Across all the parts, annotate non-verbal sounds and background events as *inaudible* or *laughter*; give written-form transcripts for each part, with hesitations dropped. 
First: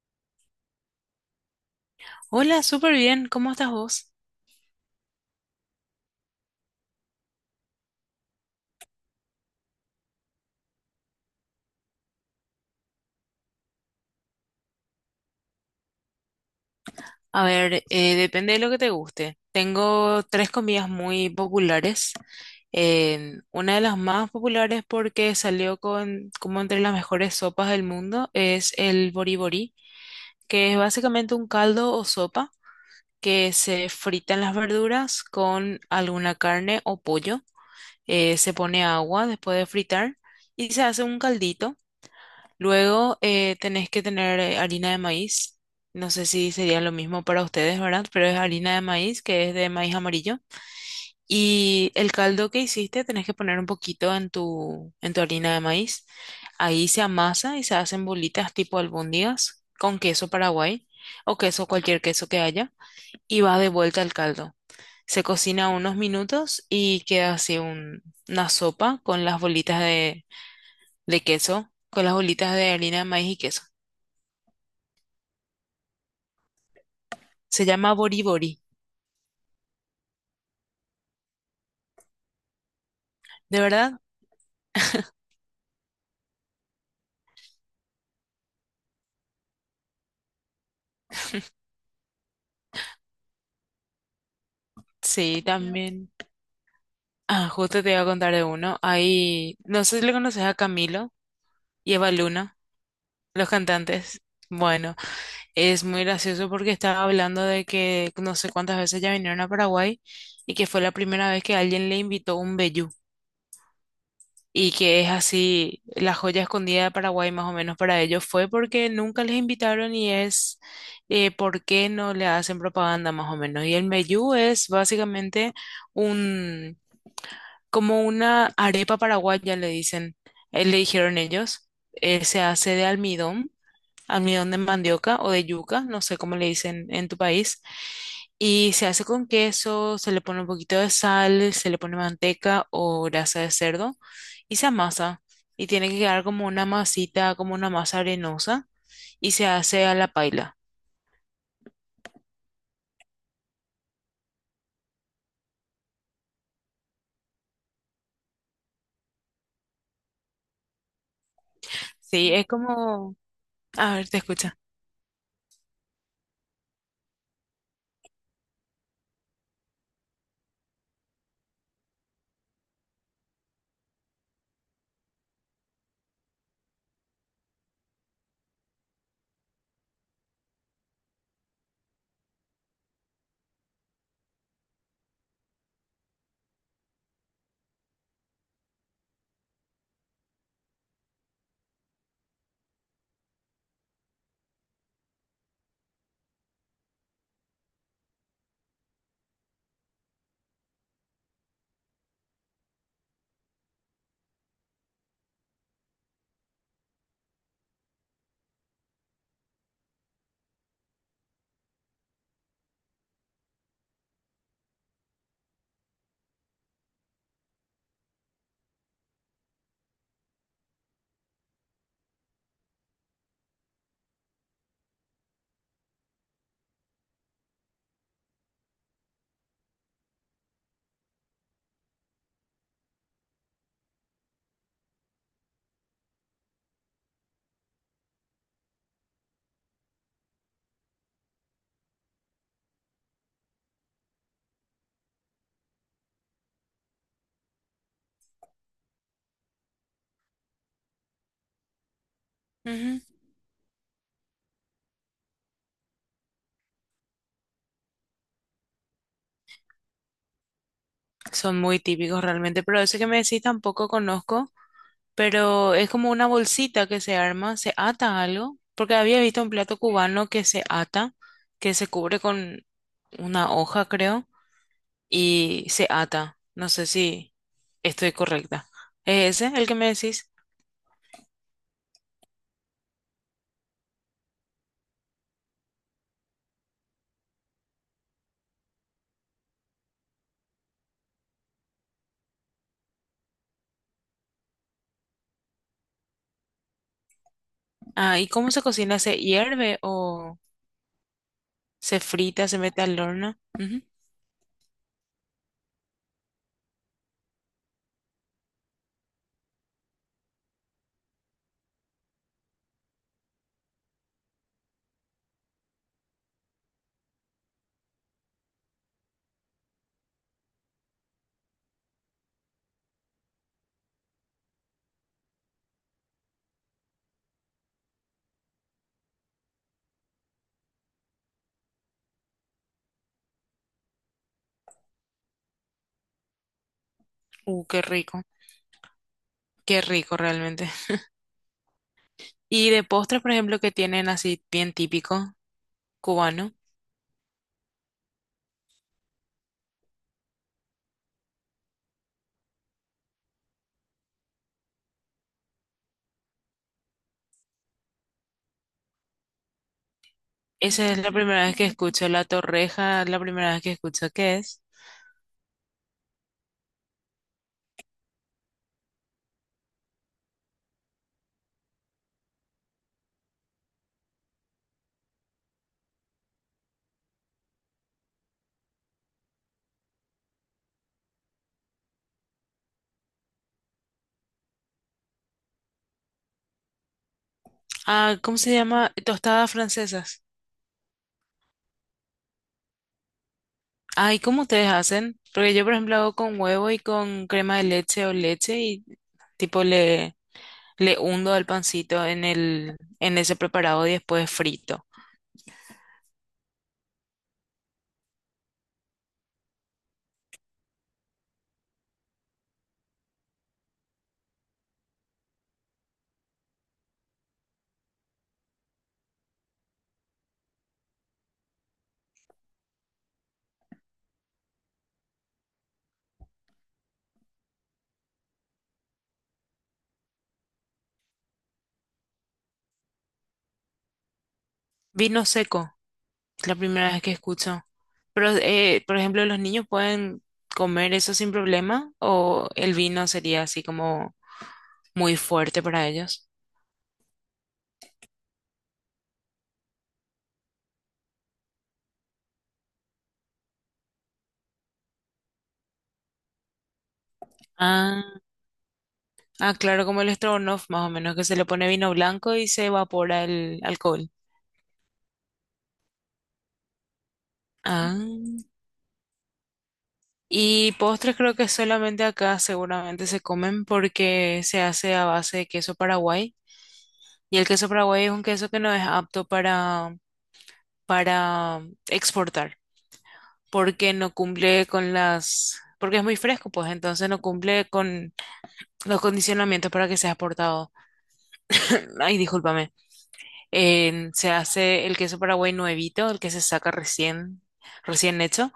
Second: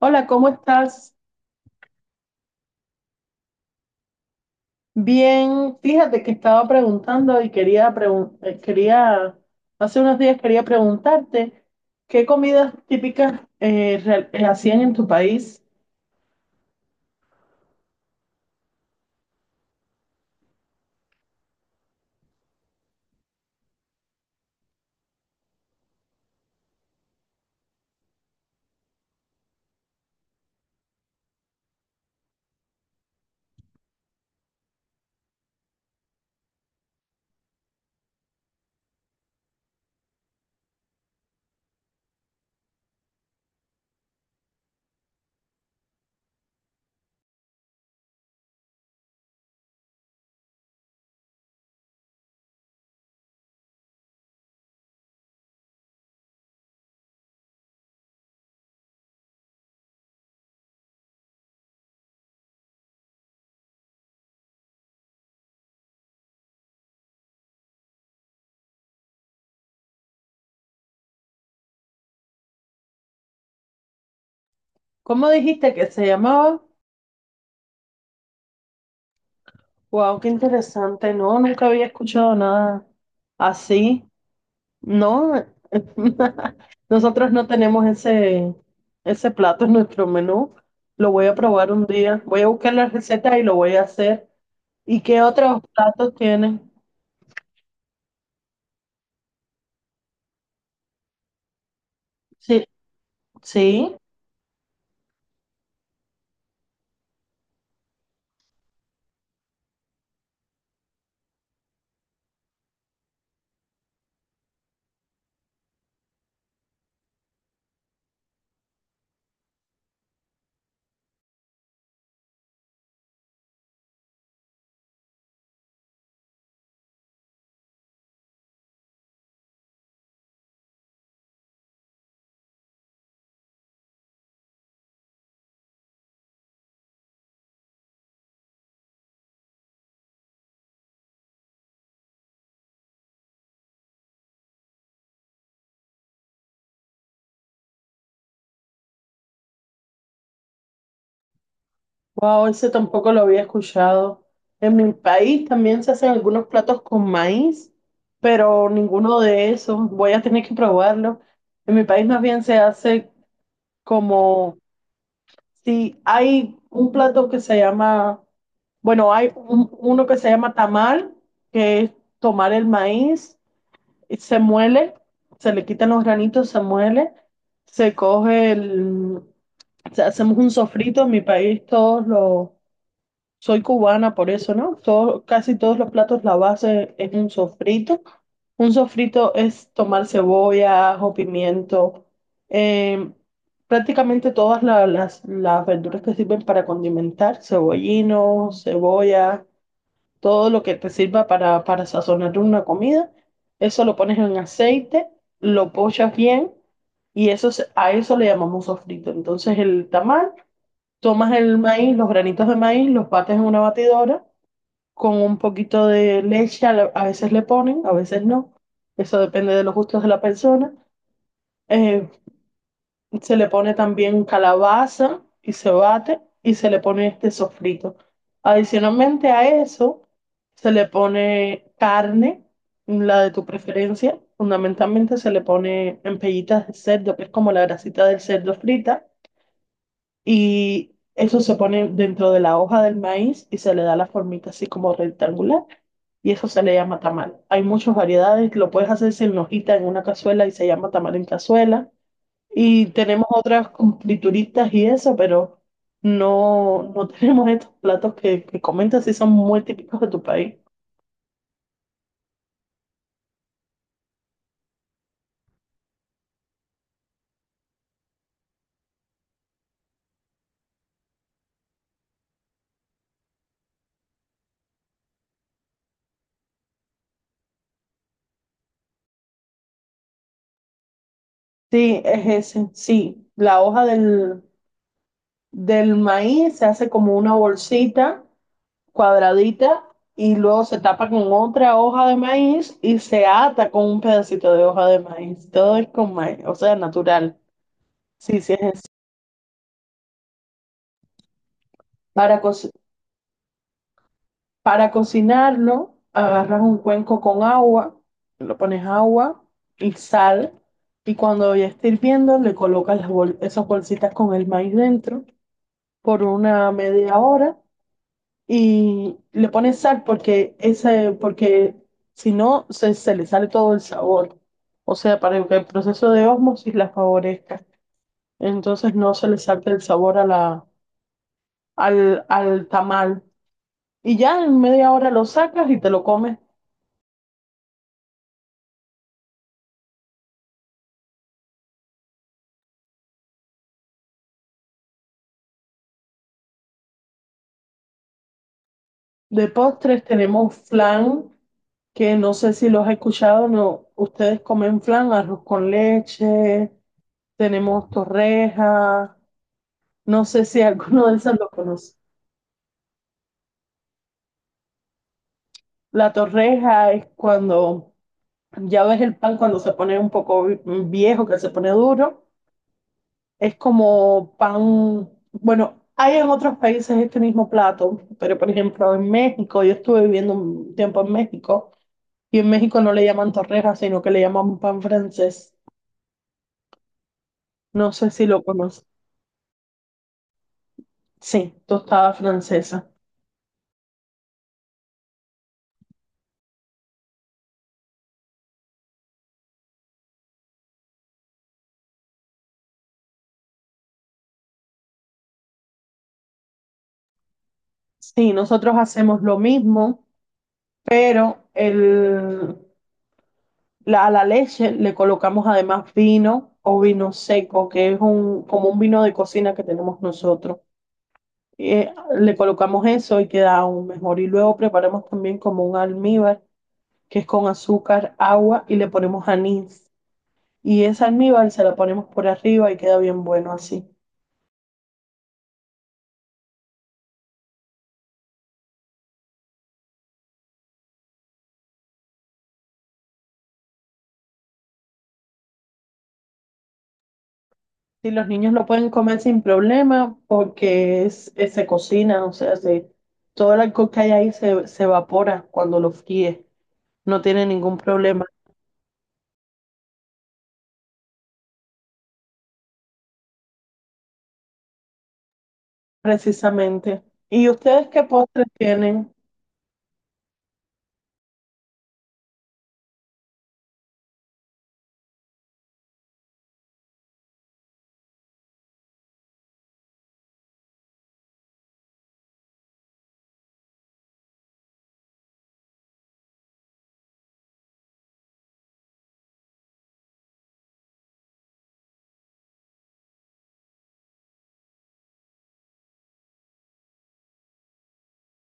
Hola, ¿cómo estás? Hola, súper bien. ¿Cómo estás vos? Bien, fíjate que estaba preguntando y quería quería hace unos días quería preguntarte qué comidas típicas hacían en tu país. A ver, depende de lo que te guste. Tengo tres comidas muy populares. Una de las más populares porque salió con, como entre las mejores sopas del mundo, es el boriborí, que es básicamente un caldo o sopa que se fritan las verduras con alguna carne o pollo. Se pone agua después de fritar y se hace un caldito. Luego tenés que tener harina de maíz. No sé si sería lo mismo para ustedes, ¿verdad? Pero es harina de maíz, que es de maíz amarillo. Y el caldo que hiciste tenés que poner un poquito en tu harina de maíz. Ahí se amasa y se hacen bolitas tipo albóndigas con queso paraguay o queso, cualquier queso que haya. Y va de vuelta al caldo. Se cocina unos minutos y queda así una sopa con las bolitas de queso, con las bolitas de harina de maíz y queso. ¿Cómo dijiste que se llamaba? Se llama Boribori. Wow, qué interesante. No, nunca había escuchado nada ¿De verdad? así. No, *laughs* nosotros no tenemos ese plato en nuestro menú. Lo voy a probar un día. Voy a buscar la receta y lo voy a hacer. ¿Y qué Sí, otros también. platos tienen? Ah, justo te iba a contar de uno. Ahí, no sé si le conoces a Camilo y Eva Luna, Sí. los Sí, cantantes. Bueno, es muy gracioso porque estaba hablando de que no sé cuántas veces ya vinieron a Paraguay y que fue la primera vez que alguien le invitó un vellú. Y que es así, la joya escondida de Paraguay más o menos para ellos fue porque nunca les invitaron y es, por qué no le hacen propaganda más o menos. Y el meyú es básicamente un, como una arepa paraguaya, le dicen, le dijeron ellos. Se hace de almidón de mandioca o de yuca, no sé cómo le dicen en tu país. Y se hace con queso, se le pone un poquito de sal, se le pone manteca o grasa de cerdo y se amasa. Y tiene que quedar como una masita, como una masa arenosa, y se hace a la paila. wow, ese tampoco lo había escuchado. En mi país también se hacen algunos platos con maíz, pero ninguno de esos. Voy a tener que probarlo. En mi país más Sí, bien es se hace como... A ver, te como escucha. si hay un plato que se llama, bueno, uno que se llama tamal, que es tomar el maíz, y se muele, se le quitan los granitos, se muele, se coge el, hacemos un sofrito. En mi país todos los. Soy cubana, por eso, ¿no? Casi todos los platos, la base es un sofrito. Un sofrito es tomar cebolla, ajo, pimiento, em, prácticamente todas las verduras que sirven para condimentar, cebollino, cebolla, todo lo que te sirva para sazonar una comida. Eso lo pones en aceite, lo pochas bien y eso, a eso le llamamos sofrito. Entonces el tamal. Tomas el maíz, los granitos de maíz, los bates en una batidora con un poquito de leche, a veces le ponen, a veces no. Eso depende de los gustos de la persona. Eh, se le pone también calabaza y se bate y se le pone este sofrito. Adicionalmente a eso, se le pone carne, la de tu preferencia. Fundamentalmente se le pone en pellitas de cerdo, que es como la grasita del cerdo frita y eso se pone dentro de la hoja del maíz y se le da la formita así como rectangular. Y eso se le llama tamal. Hay muchas variedades, lo puedes hacer sin hojita en una cazuela y se llama tamal en cazuela. Y Ujú. tenemos otras con frituritas y eso, pero no, no *laughs* tenemos estos platos que comentas si son muy típicos de tu país. Son muy típicos realmente, pero ese que me decís tampoco conozco. Pero es como una bolsita que se arma, se ata algo, porque había visto un plato cubano que se ata, que se cubre con una hoja, creo, y se ata. No sé si estoy correcta. ¿Es ese el que me decís? Sí, es ese, sí. La hoja del, del maíz se hace como una bolsita cuadradita y luego se tapa con otra hoja de maíz y se ata con un pedacito de hoja de maíz. Todo es con maíz, o sea, natural. Ah, ¿y Sí, cómo sí, es se así. cocina? ¿Se hierve o se Para, frita, co- se mete al horno? Ujú. para cocinarlo, agarras un cuenco con agua, lo pones agua y sal. Y cuando ya esté hirviendo, le colocas esas bolsitas con el maíz dentro por una media hora y le pones sal porque ese, porque si no se le sale todo el sabor. O sea, para que el proceso de ósmosis la favorezca. Entonces no se le salte el sabor a la, al, al tamal. Y ya en media hora lo sacas y te lo comes. Uh, qué rico, qué rico realmente. Y de postres, por ejemplo, que tienen así bien típico cubano. De postres tenemos flan, que no sé si los he escuchado, no, ustedes comen flan, arroz con leche, tenemos torrejas, no sé si Esa es alguno la de esos primera lo vez que conoce. escucho la torreja, la primera vez que escucho qué es. La torreja es cuando ya ves el pan cuando se pone un poco viejo, que se pone duro. Es como pan, bueno, hay en otros países este mismo plato, pero por ejemplo en México, yo estuve viviendo un tiempo en México y en México no le llaman torreja, sino que le llaman pan francés. No sé Ah, si ¿cómo lo se conoces. llama? ¿Tostadas francesas? Sí, tostada francesa. Ay, ¿cómo ustedes hacen? Porque yo, por ejemplo, hago con huevo y con crema de leche o leche y tipo le, le hundo al pancito en el, en ese preparado y después frito. Sí, nosotros hacemos lo mismo, pero el, a la leche le colocamos además vino o vino seco, que es un, como un vino de cocina que tenemos nosotros. Eh, le colocamos eso y queda aún mejor. Y luego preparamos también como un almíbar, que es con azúcar, agua y le ponemos anís. Y ese almíbar se la ponemos por arriba y queda bien bueno así. Vino seco, es la primera vez que escucho. Pero, por ejemplo, ¿los niños pueden comer eso sin problema? ¿O el vino sería así como muy fuerte para ellos? Y los niños lo pueden comer sin problema porque se cocina, o sea, todo el alcohol que hay ahí se evapora cuando lo fríes. No tiene ningún Ah, problema. ah, claro, como el Strogonoff, más o menos, que se le pone vino blanco y se evapora el alcohol. Precisamente. ¿Y ustedes Ah, qué postres tienen? y postres creo que solamente acá seguramente se comen porque se hace a base de queso Paraguay. Y el queso Paraguay es un queso que no es apto para exportar, porque no cumple con las, porque es muy fresco, pues entonces no cumple con los condicionamientos para que sea exportado. *laughs* *clears throat* Ay, discúlpame. Se hace el queso Paraguay nuevito, el que se saca recién, recién hecho,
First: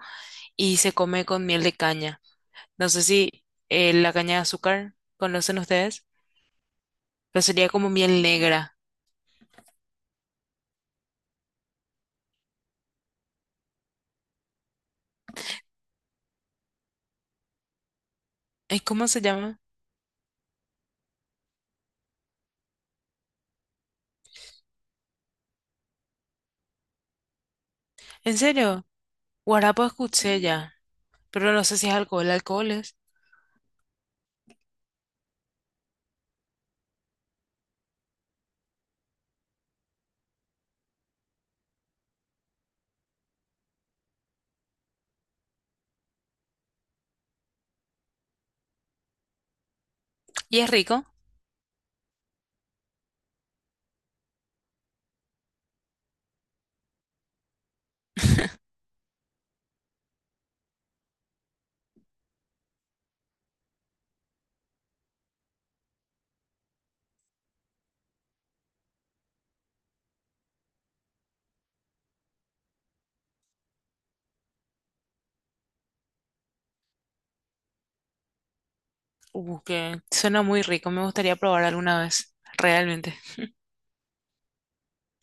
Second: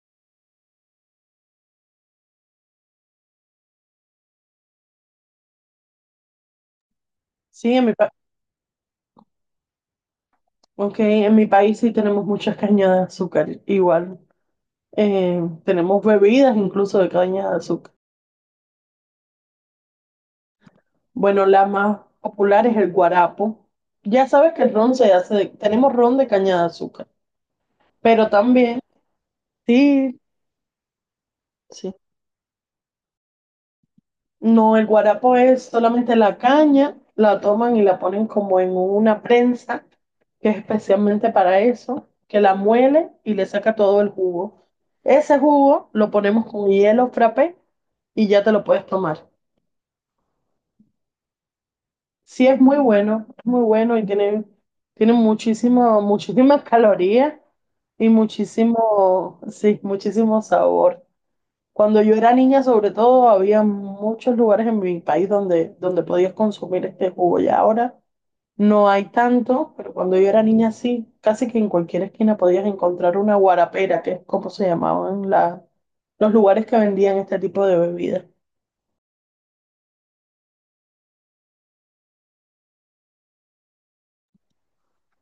y se come con miel de caña. No sé si la caña de azúcar conocen ustedes, pero sería Sí, en como mi miel negra. okay, en mi país sí tenemos muchas cañas de azúcar, igual. Tenemos bebidas incluso de caña de azúcar. Ay, ¿cómo se llama? Bueno, la más popular es el guarapo. Ya sabes que el ron se hace de- tenemos ron de caña de azúcar, pero ¿En también, serio? Guarapo sí, escuché ya, pero no sé si sí. es alcohol. Alcohol es. No, el guarapo es solamente la caña, la toman y la ponen como en una prensa, que es especialmente para eso, que la muele y le saca todo el jugo. Ese jugo lo ponemos con hielo frappé y ya te lo puedes tomar. ¿Y es rico? Sí, es muy bueno y tiene, tiene muchísimo, muchísimas calorías y *laughs* muchísimo, sí, muchísimo sabor. Cuando yo era niña, sobre todo, había muchos lugares en mi país donde, donde podías consumir este jugo. Ya ahora no hay tanto, pero cuando yo era niña sí, casi que en cualquier esquina podías encontrar una guarapera, que es como se llamaban los lugares que vendían este tipo de bebidas. Que suena muy rico. Me gustaría probar alguna vez, realmente.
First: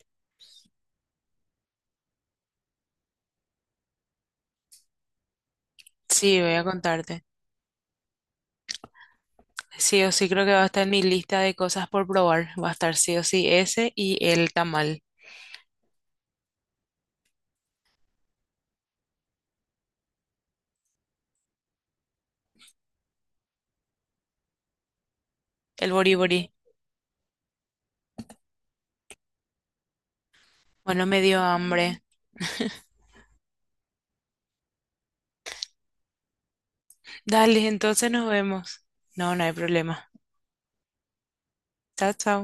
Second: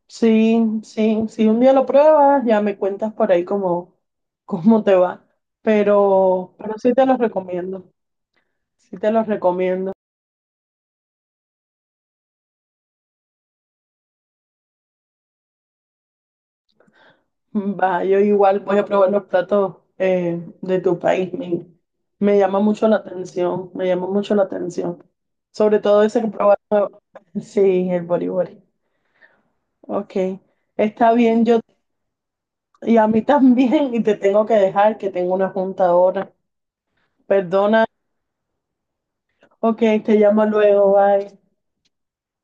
Sí, sí, si un día lo pruebas, ya me cuentas por ahí cómo, cómo te va. Sí, voy a Pero sí te los contarte. recomiendo, sí te los recomiendo. Sí o sí creo que va a estar en mi lista de cosas por probar. Va a estar sí o sí ese y el tamal, Va, yo igual voy a probar los platos de tu país. Me llama mucho la atención, me llama mucho la atención. Sobre el todo ese que boribori. probaste. *laughs* Sí, el boriborí. Ok, Bueno, está me dio bien, yo hambre. y a mí *laughs* también, y te tengo que dejar que tengo una junta ahora. Dale, Perdona, entonces nos vemos. No, no hay ok, problema. te llamo luego, bye. Chao, chao.